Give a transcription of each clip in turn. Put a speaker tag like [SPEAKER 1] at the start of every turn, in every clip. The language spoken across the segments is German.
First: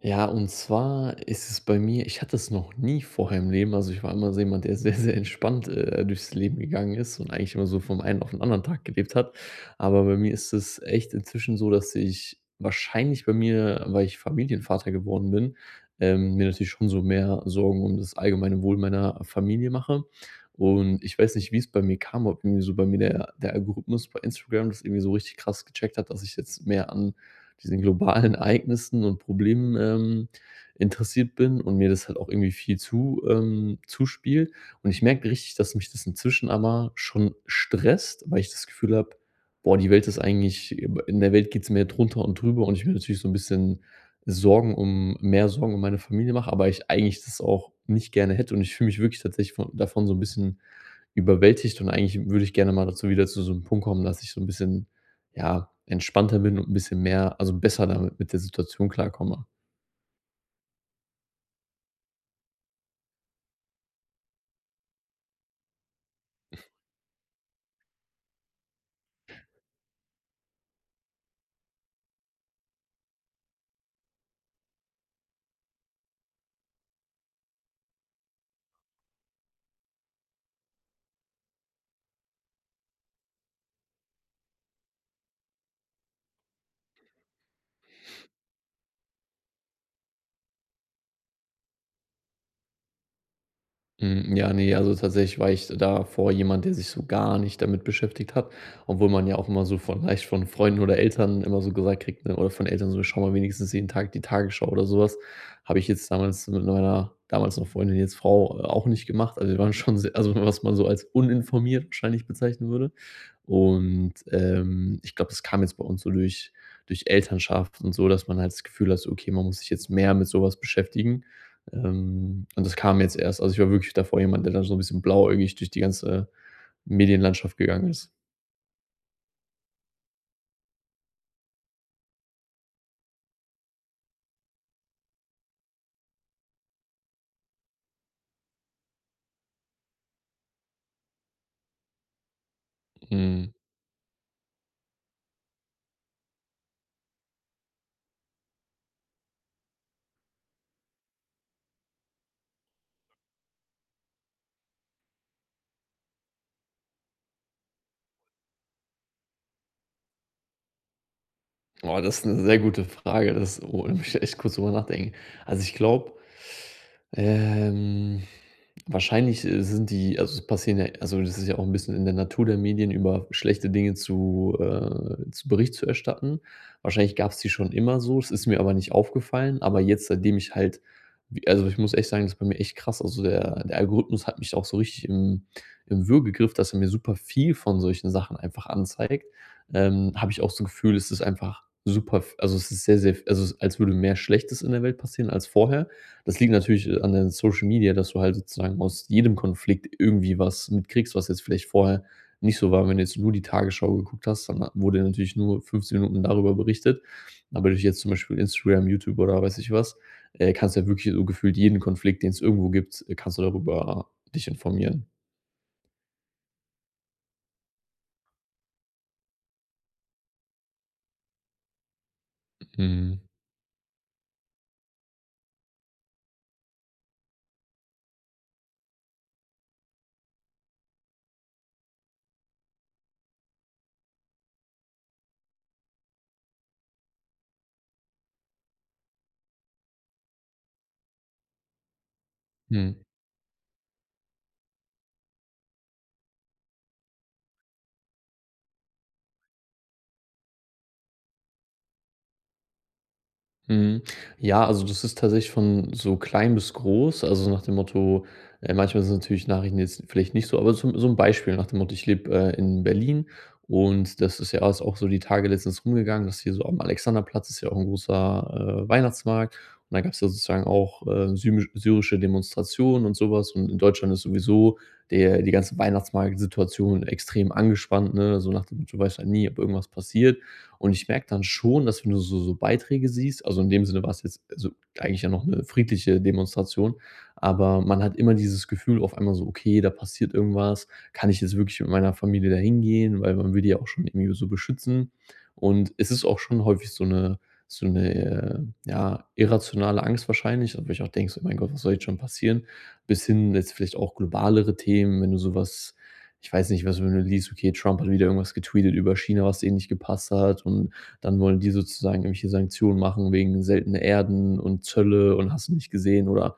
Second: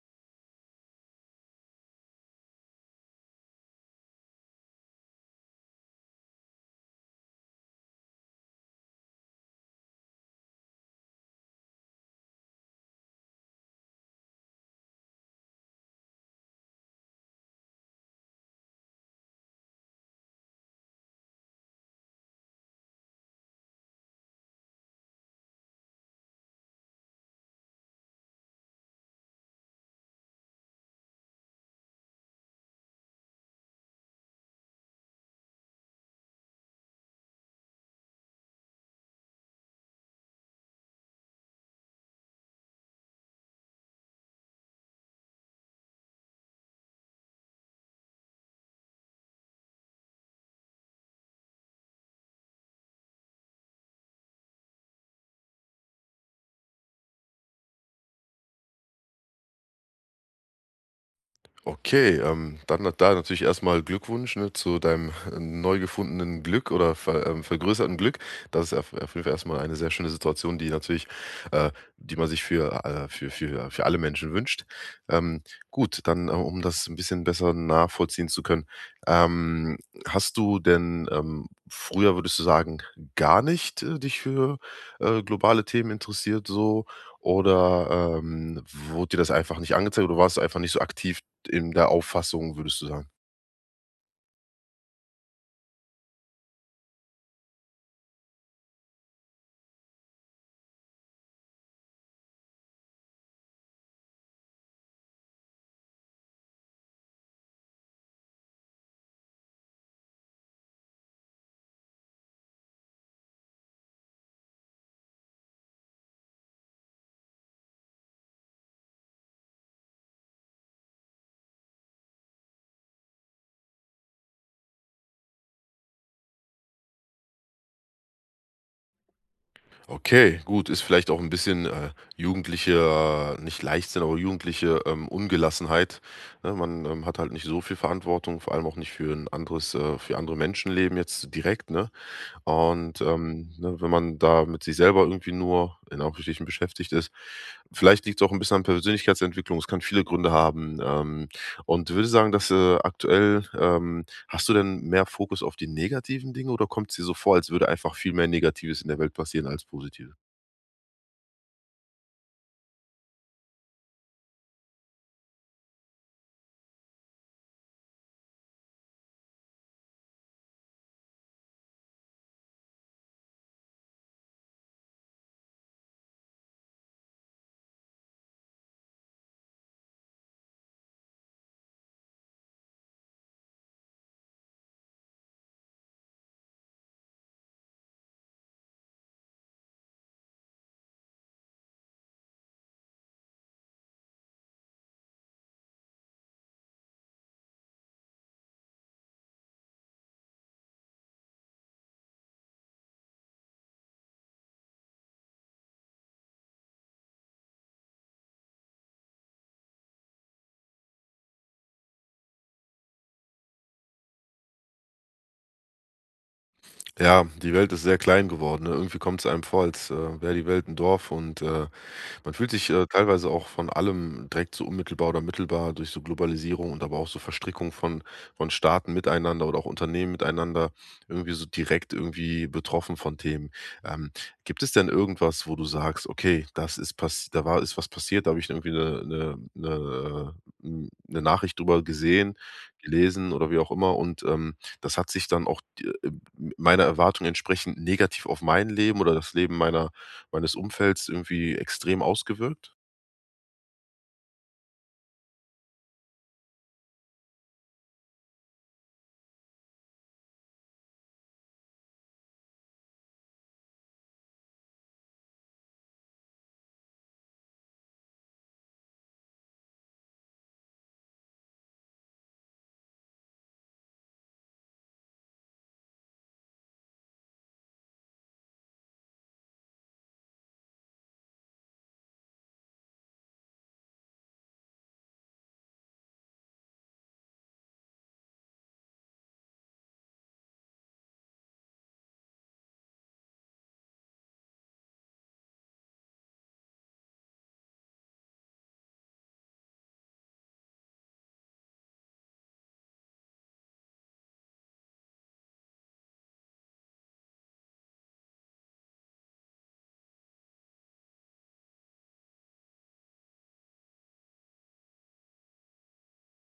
[SPEAKER 1] Ja, und zwar ist es bei mir, ich hatte es noch nie vorher im Leben. Also, ich war immer so jemand, der sehr, sehr entspannt, durchs Leben gegangen ist und eigentlich immer so vom einen auf den anderen Tag gelebt hat. Aber bei mir ist es echt inzwischen so, dass ich wahrscheinlich bei mir, weil ich Familienvater geworden bin, mir natürlich schon so mehr Sorgen um das allgemeine Wohl meiner Familie mache. Und ich weiß nicht, wie es bei mir kam, ob irgendwie so bei mir der Algorithmus bei Instagram das irgendwie so richtig krass gecheckt hat, dass ich jetzt mehr an diesen globalen Ereignissen und Problemen, interessiert bin und mir das halt auch irgendwie viel zu zuspielt. Und ich merke richtig, dass mich das inzwischen aber schon stresst, weil ich das Gefühl habe: „Boah, die Welt ist eigentlich, in der Welt geht's mir drunter und drüber“, und ich mir natürlich so ein bisschen Sorgen, um mehr Sorgen um meine Familie mache, aber ich eigentlich das auch nicht gerne hätte und ich fühle mich wirklich tatsächlich von davon so ein bisschen überwältigt und eigentlich würde ich gerne mal dazu wieder zu so einem Punkt kommen, dass ich so ein bisschen, ja, entspannter bin und ein bisschen mehr, also, besser damit, mit der Situation klarkomme.
[SPEAKER 2] Okay, dann da natürlich erstmal Glückwunsch, ne, zu deinem neu gefundenen Glück oder vergrößerten Glück. Das ist auf jeden Fall erst eine sehr schöne Situation, die natürlich äh, die man sich für alle Menschen wünscht. Ähm, gut, dann, um das ein bisschen besser nachvollziehen zu können, ähm, hast du denn, früher würdest du sagen, gar nicht, dich für, globale Themen interessiert so? Oder, wurde dir das einfach nicht angezeigt oder warst du einfach nicht so aktiv in der Auffassung, würdest du sagen?
[SPEAKER 1] Hm, ja, ne, also, tatsächlich war ich davor jemand, der sich so gar nicht damit beschäftigt hat, obwohl man ja auch immer so von, leicht von Freunden oder Eltern immer so gesagt kriegt, ne, oder von Eltern so: „Schau mal wenigstens jeden Tag die Tagesschau“ oder sowas. Habe ich jetzt damals mit meiner damals noch Freundin, jetzt Frau, auch nicht gemacht. Also, wir waren schon sehr, also, was man so als uninformiert wahrscheinlich bezeichnen würde. Und, ich glaube, das kam jetzt bei uns so durch Elternschaft und so, dass man halt das Gefühl hat, so: „Okay, man muss sich jetzt mehr mit sowas beschäftigen.“ Und das kam jetzt erst. Also, ich war wirklich davor jemand, der dann so ein bisschen blauäugig durch die ganze Medienlandschaft gegangen ist.
[SPEAKER 2] Okay, gut, ist vielleicht auch ein bisschen, jugendliche nicht Leichtsinn, aber jugendliche, Ungelassenheit, ne? Man, hat halt nicht so viel Verantwortung, vor allem auch nicht für ein anderes für andere Menschenleben jetzt direkt, ne? Und,
[SPEAKER 1] Mhm.
[SPEAKER 2] ne, wenn man da mit sich selber irgendwie nur in Anführungsstrichen beschäftigt ist, vielleicht liegt es auch ein bisschen an Persönlichkeitsentwicklung. Es kann viele Gründe haben, und würde sagen, dass, aktuell hast du denn mehr Fokus auf die negativen Dinge oder kommt's dir so vor, als würde einfach viel mehr Negatives in der Welt passieren als Positives?
[SPEAKER 1] Oh, das ist 'ne sehr gute Frage. Das, oh, da muss ich echt kurz drüber nachdenken. Also, ich glaube, ähm, wahrscheinlich, sind die, also, es passieren ja, also, das ist ja auch 'n bisschen in der Natur der Medien, über schlechte Dinge zu Bericht zu erstatten. Wahrscheinlich gab's die schon immer so, es ist mir aber nicht aufgefallen. Aber jetzt, seitdem ich halt w also, ich muss echt sagen, das ist bei mir echt krass. Also, der Algorithmus hat mich auch so richtig im Würgegriff, dass er mir super viel von solchen Sachen einfach anzeigt. Habe ich auch so 'n Gefühl, es ist einfach super, also, es ist sehr, sehr, also, als würde mehr Schlechtes in der Welt passieren als vorher. Das liegt natürlich, an den Social Media, dass du halt sozusagen aus jedem Konflikt irgendwie was mitkriegst, was jetzt vielleicht vorher nicht so war. Wenn du jetzt nur die Tagesschau geguckt hast, dann wurde natürlich nur 15 Minuten darüber berichtet. Aber durch jetzt zum Beispiel Instagram, YouTube oder weiß ich was, kannst du ja wirklich so gefühlt jeden Konflikt, den es irgendwo gibt, kannst du darüber dich informieren.
[SPEAKER 2] Ja, die Welt ist sehr klein geworden, ne? Irgendwie kommt es einem vor, als, wäre die Welt ein Dorf und, man fühlt sich,
[SPEAKER 1] Mhm.
[SPEAKER 2] teilweise auch von allem direkt so unmittelbar oder mittelbar durch so Globalisierung und aber auch so Verstrickung von Staaten miteinander oder auch Unternehmen miteinander irgendwie so direkt irgendwie betroffen von Themen. Ähm, Gibt es denn irgendwas, wo du sagst: „Okay, das ist passiert, da war ist was passiert, da habe ich irgendwie eine 'ne, 'ne Nachricht drüber gesehen,
[SPEAKER 1] Mhm.
[SPEAKER 2] gelesen oder wie auch immer und, das hat sich dann auch d meiner Erwartung entsprechend negativ auf mein Leben oder das Leben meiner meines Umfelds irgendwie extrem ausgewirkt?
[SPEAKER 1] Mhm. Ja, also das ist tatsächlich von so klein bis groß. Also nach dem Motto, manchmal sind natürlich Nachrichten jetzt vielleicht nicht so, aber so, so ein Beispiel nach dem Motto, ich lebe in Berlin und das ist ja, ist auch so die Tage letztens rumgegangen, dass hier so am Alexanderplatz ist ja auch ein großer Weihnachtsmarkt und da gab es ja sozusagen auch syrische Demonstrationen und sowas und in Deutschland ist sowieso der, die ganze Weihnachtsmarktsituation extrem angespannt, ne? So nach dem Motto, du weißt ja nie, ob irgendwas passiert. Und ich merke dann schon, dass wenn du so so Beiträge siehst, also in dem Sinne war es jetzt, also eigentlich ja noch eine friedliche Demonstration, aber man hat immer dieses Gefühl auf einmal so: „Okay, da passiert irgendwas. Kann ich jetzt wirklich mit meiner Familie da hingehen?“ Weil man will die ja auch schon irgendwie so beschützen. Und es ist auch schon häufig so eine, so 'ne, ja, irrationale Angst wahrscheinlich, wo ich auch denke so: „Mein Gott, was soll jetzt schon passieren?“ Bis hin jetzt vielleicht auch globalere Themen, wenn du sowas, ich weiß nicht, was, wenn du liest, okay, Trump hat wieder irgendwas getweetet über China, was denen nicht gepasst hat und dann wollen die sozusagen irgendwelche Sanktionen machen wegen seltener Erden und Zölle und hast du nicht gesehen, oder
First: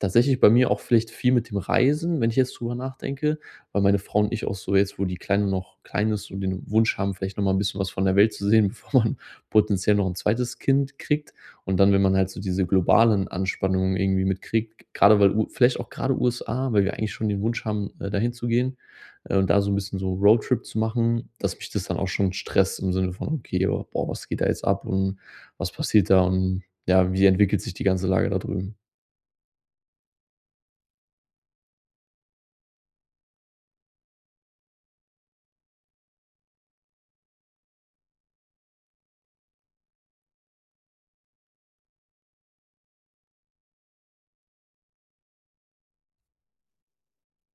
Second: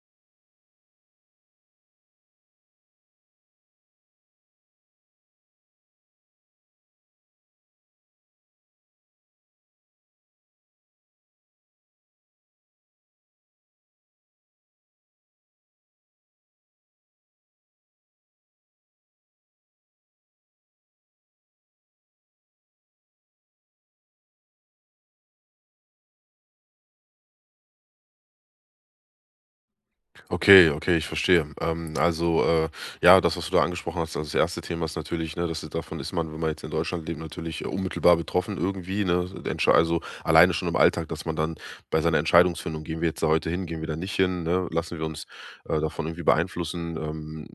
[SPEAKER 1] tatsächlich bei mir auch vielleicht viel mit dem Reisen, wenn ich jetzt drüber nachdenke, weil meine Frau und ich auch so jetzt, wo die Kleine noch klein ist und den Wunsch haben, vielleicht noch mal 'n bisschen was von der Welt zu sehen, bevor man potenziell noch ein zweites Kind kriegt, und dann, wenn man halt so diese globalen Anspannungen irgendwie mitkriegt, gerade weil, U vielleicht auch grade USA, weil wir eigentlich schon den Wunsch haben, dahin zu gehen, und da so ein bisschen so Roadtrip zu machen, dass mich das dann auch schon stresst im Sinne von: „Okay, oh, boah, was geht da jetzt ab und was passiert da und ja, wie entwickelt sich die ganze Lage da drüben?“
[SPEAKER 2] Okay, okay, ich verstehe. Also, ja, das, was du da angesprochen hast, also das erste Thema ist natürlich, ne, dass davon ist man, wenn man jetzt in Deutschland lebt, natürlich unmittelbar betroffen irgendwie, ne? Also alleine schon im Alltag, dass man dann bei seiner Entscheidungsfindung, gehen wir jetzt da heute hin, gehen wir da nicht hin, ne? Lassen wir uns davon irgendwie beeinflussen.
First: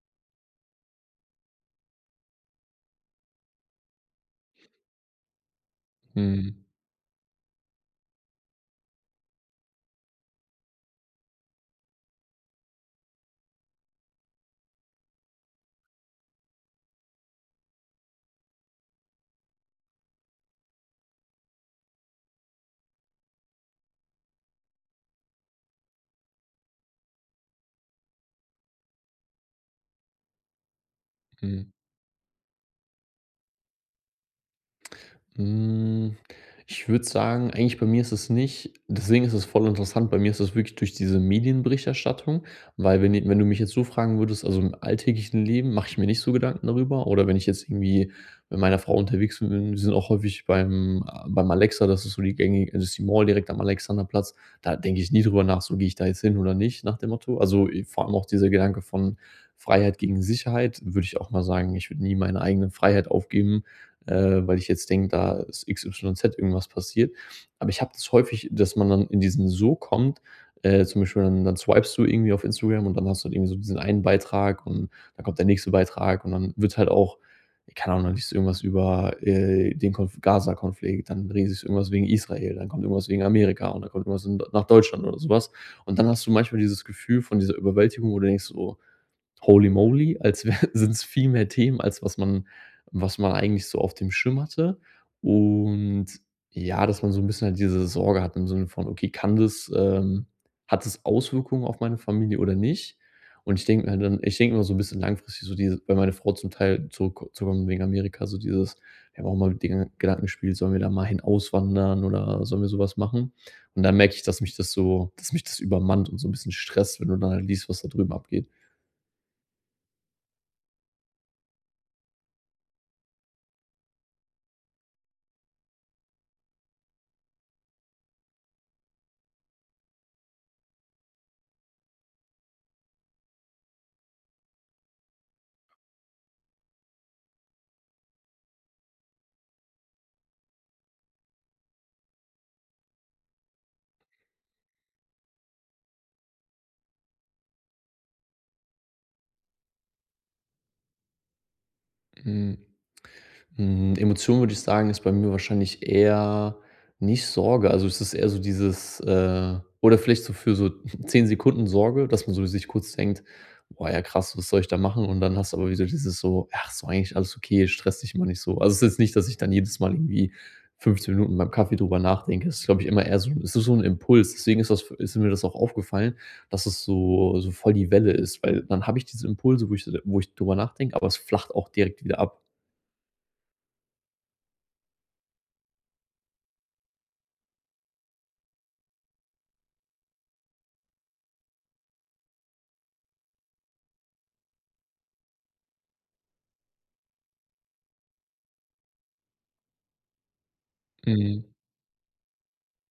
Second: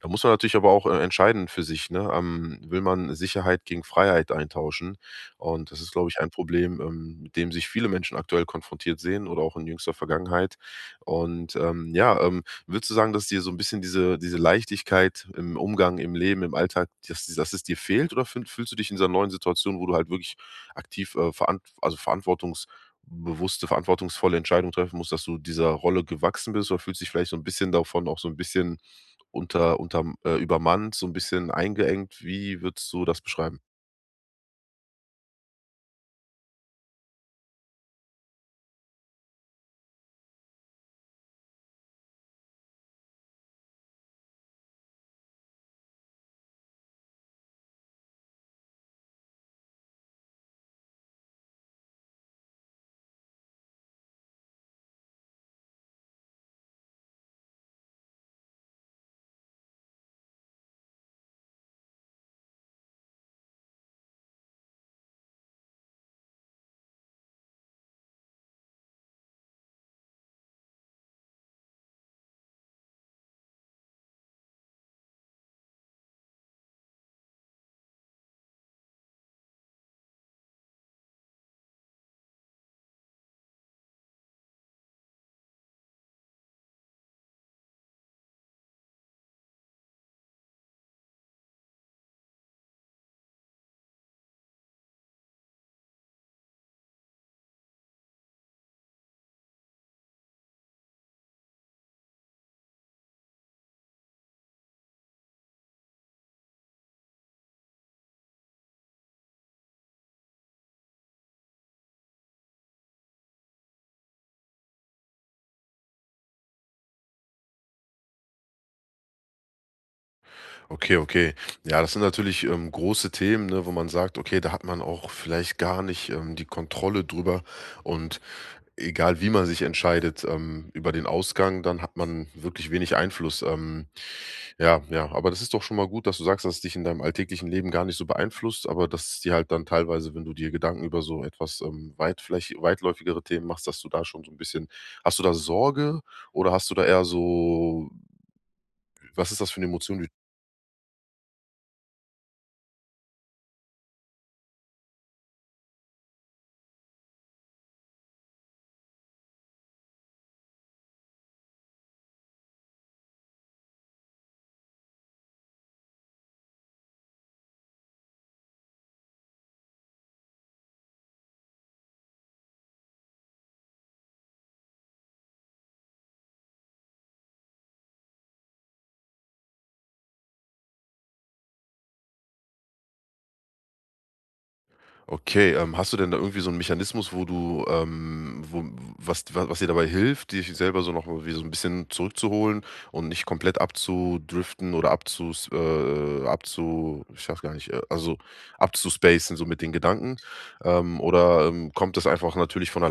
[SPEAKER 2] Da muss man natürlich aber auch entscheiden für sich, ne? Will man Sicherheit gegen Freiheit eintauschen? Und das ist, glaube ich, ein
[SPEAKER 1] Mhm,
[SPEAKER 2] Problem, mit dem sich viele Menschen aktuell konfrontiert sehen oder auch in jüngster Vergangenheit. Und, ja, würdest du sagen, dass dir so ein bisschen diese Leichtigkeit im Umgang, im Leben, im Alltag, dass es dir fehlt oder fühlst du dich in dieser neuen Situation, wo du halt wirklich aktiv, verant also, verantwortungsbewusste, verantwortungsvolle Entscheidungen treffen musst, dass du dieser Rolle gewachsen bist oder fühlst du dich vielleicht so ein bisschen davon auch so ein bisschen unter übermannt, so ein bisschen
[SPEAKER 1] mhm.
[SPEAKER 2] eingeengt? Wie würdest du das beschreiben?
[SPEAKER 1] Hm, ich würde sagen, eigentlich bei mir ist es nicht, deswegen ist es voll interessant. Bei mir ist es wirklich durch diese Medienberichterstattung, weil wenn du mich jetzt so fragen würdest, also, im alltäglichen Leben mache ich mir nicht so Gedanken darüber, oder wenn ich jetzt irgendwie mit meiner Frau unterwegs bin, wir sind auch häufig beim beim Alexa, das ist so die gängige, das ist die Mall direkt am Alexanderplatz. Da denke ich nie drüber nach, so gehe ich da jetzt hin oder nicht nach dem Motto. Also, vor allem auch dieser Gedanke von Freiheit gegen Sicherheit, würde ich auch mal sagen, ich würde nie meine eigene Freiheit aufgeben, weil ich jetzt denke, da ist X, Y, Z irgendwas passiert. Aber ich habe das häufig, dass man dann in diesen So kommt, zum Beispiel dann, swipest du irgendwie auf Instagram und dann hast du halt irgendwie so diesen einen Beitrag und dann kommt der nächste Beitrag und dann wird halt auch, keine Ahnung, dann liest du irgendwas über den Konf Gaza-Konflikt, dann liest du irgendwas wegen Israel, dann kommt irgendwas wegen Amerika und dann kommt irgendwas in, nach Deutschland oder sowas. Und dann hast du manchmal dieses Gefühl von dieser Überwältigung, wo du denkst, so, Holy moly, als sind es viel mehr Themen, als was man, eigentlich so auf dem Schirm hatte. Und ja, dass man so ein bisschen halt diese Sorge hat im Sinne von: „Okay, kann das, hat das Auswirkungen auf meine Familie oder nicht?“ Und ich denke mir halt dann, ich denke immer so ein bisschen langfristig so diese, weil meine Frau zum Teil zurückzukommen wegen Amerika, so dieses, wir haben auch mal mit den Gedanken gespielt: „Sollen wir da mal hin auswandern oder sollen wir sowas machen?“ Und dann merke ich, dass mich das so, dass mich das übermannt und so ein bisschen stresst, wenn du dann halt liest, was da drüben abgeht.
[SPEAKER 2] Okay, okay. Ja, das sind natürlich, große Themen, ne, wo man sagt: „Okay, da hat man auch vielleicht gar nicht, die Kontrolle drüber.“ Und egal, wie man sich entscheidet, über den Ausgang, dann hat man wirklich wenig Einfluss. Ja, ja, aber das ist doch schon mal gut, dass du sagst, dass es dich in deinem alltäglichen Leben gar nicht so beeinflusst, aber dass es dir halt dann teilweise, wenn du dir Gedanken über so etwas, weit vielleicht weitläufigere Themen machst, dass du da schon so ein bisschen, hast du da Sorge oder hast du da eher so, was ist das für eine Emotion, die?
[SPEAKER 1] Mhm. Hm, Emotion würde ich sagen, ist bei mir wahrscheinlich eher nicht Sorge. Also, es ist eher so dieses oder vielleicht so für so 10 Sekunden Sorge, dass man so sich kurz denkt: „Boah, ja krass, was soll ich da machen?“ Und dann hast du aber wieder dieses so: „Ach, ist doch eigentlich alles okay, stress dich mal nicht so.“ Also, es ist jetzt nicht, dass ich dann jedes Mal irgendwie 15 Minuten beim Kaffee drüber nachdenke. Es ist, glaube ich, immer eher so, es ist so ein Impuls. Deswegen ist das, ist mir das auch aufgefallen, dass es so so voll die Welle ist, weil dann habe ich diese Impulse, wo ich so, wo ich drüber nachdenke, aber es flacht auch direkt wieder ab.
[SPEAKER 2] Okay, hast du denn da irgendwie so einen Mechanismus, wo du, wo was dir dabei hilft, dich selber so noch mal wie so ein bisschen zurückzuholen und nicht komplett abzudriften oder abzus abzu ich weiß gar nicht, also abzuspacen so mit den Gedanken? Oder,
[SPEAKER 1] Mhm.
[SPEAKER 2] kommt das einfach natürlich von?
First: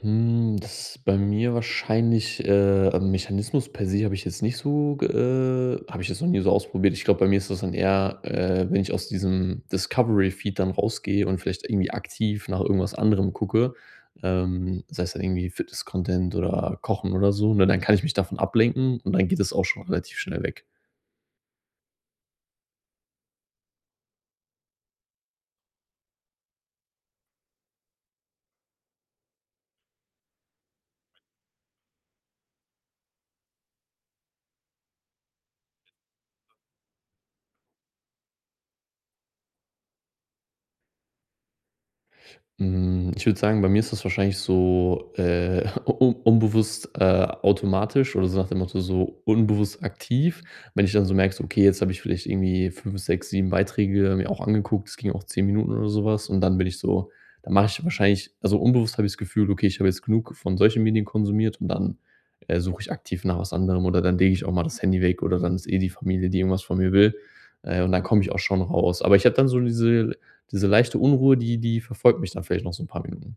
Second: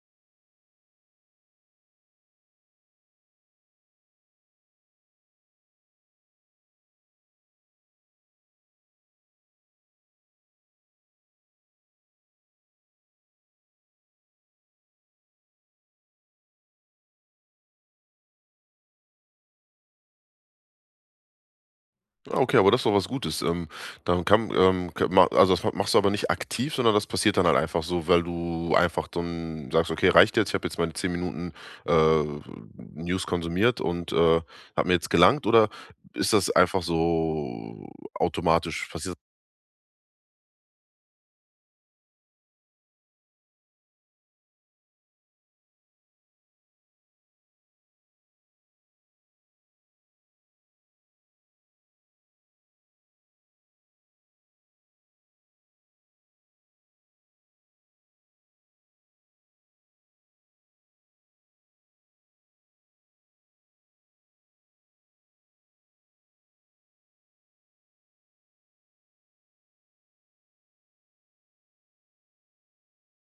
[SPEAKER 1] Hm, das ist bei mir wahrscheinlich, am Mechanismus per se habe ich jetzt nicht so ge habe ich jetzt noch nie so ausprobiert. Ich glaube, bei mir ist das dann eher, wenn ich aus diesem Discovery-Feed dann rausgehe und vielleicht irgendwie aktiv nach irgendwas anderem gucke, sei es dann irgendwie Fitness-Content oder Kochen oder so, ne, dann kann ich mich davon ablenken und dann geht es auch schon relativ schnell weg.
[SPEAKER 2] Ah, okay, aber das ist doch was Gutes. Dann kann ka ma also, das machst du aber nicht aktiv, sondern das passiert dann halt einfach so, weil du einfach dann sagst: „Okay, reicht jetzt. Ich habe jetzt meine 10 Minuten, äh, News konsumiert und, hat mir jetzt gelangt.“ Oder ist das einfach so automatisch passiert?
[SPEAKER 1] Hm, ich würde sagen, bei mir ist das wahrscheinlich so, un unbewusst, automatisch oder so nach dem Motto, so unbewusst aktiv. Wenn ich dann so merke, so: „Okay, jetzt habe ich vielleicht irgendwie 5, 6, 7 Beiträge mir auch angeguckt.“ Das ging auch 10 Minuten oder sowas und dann bin ich so, dann mache ich wahrscheinlich, also, unbewusst habe ich das Gefühl: „Okay, ich habe jetzt genug von solchen Medien konsumiert“, und dann, suche ich aktiv nach was anderem oder dann lege ich auch mal das Handy weg oder dann ist eh die Familie, die irgendwas von mir will, und dann komme ich auch schon raus. Aber ich habe dann so diese, leichte Unruhe, die, verfolgt mich dann vielleicht noch so ein paar Minuten.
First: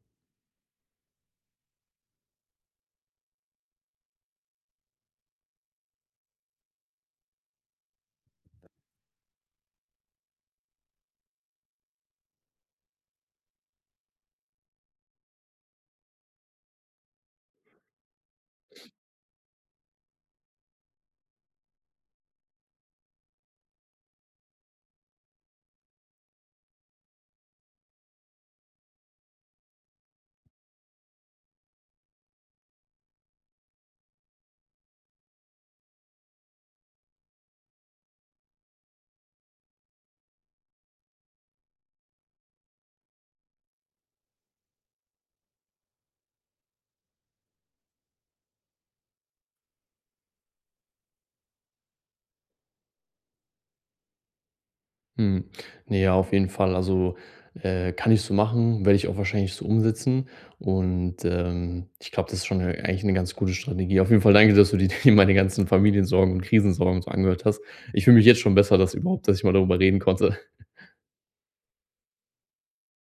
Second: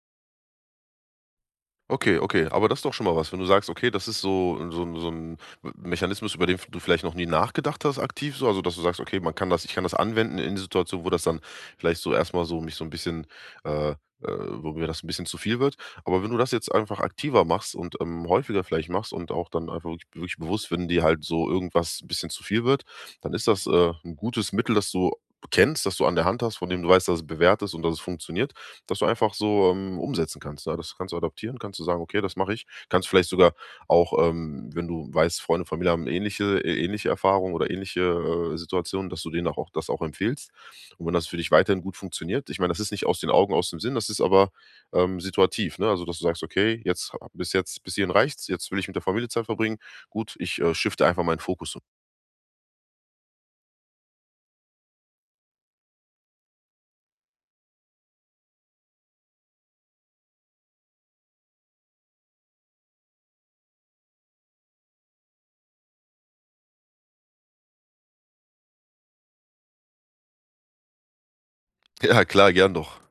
[SPEAKER 2] Okay, okay, aber das ist doch schon mal was, wenn du sagst: „Okay, das ist so 'n Mechanismus, über den du vielleicht noch nie nachgedacht hast aktiv so.“ Also, dass du sagst: „Okay, man kann das ich kann das anwenden in Situationen, wo das dann vielleicht so erst mal so mich so 'n bisschen, äh äh wo mir das 'n bisschen zu viel wird.“ Aber wenn du das jetzt einfach aktiver machst und, häufiger vielleicht machst und auch dann einfach wirklich bewusst, wenn dir halt so irgendwas 'n bisschen zu viel wird, dann ist das, 'n gutes Mittel, das du kennst, das du an der Hand hast, von dem du weißt, dass es bewährt ist und dass es funktioniert. Dass du einfach so, umsetzen kannst, ne? Das kannst du adaptieren, kannst du sagen: „Okay, das mache ich.“ Kannst vielleicht sogar auch, wenn du weißt, Freunde, Familie haben ähnliche ähnliche Erfahrungen oder ähnliche, Situationen, dass du denen auch das auch empfiehlst. Und wenn das für dich weiterhin gut funktioniert, ich meine, das ist nicht aus den Augen, aus dem Sinn, das ist aber, situativ, ne? Also, dass du sagst: „Okay, jetzt bis hierhin reicht's. Jetzt will ich mit der Familie Zeit verbringen. Gut, ich, shifte einfach meinen Fokus um.“
[SPEAKER 1] Mhm. Ne, ja, auf jeden Fall. Also, kann ich so machen, werde ich auch wahrscheinlich so umsetzen, und, ich glaube, das ist schon 'ne, eigentlich eine ganz gute Strategie. Auf jeden Fall danke, dass du dir meine ganzen Familiensorgen und Krisensorgen so angehört hast. Ich fühle mich jetzt schon besser, dass überhaupt, dass ich mal darüber reden konnte.
[SPEAKER 2] Ja, klar, gern doch.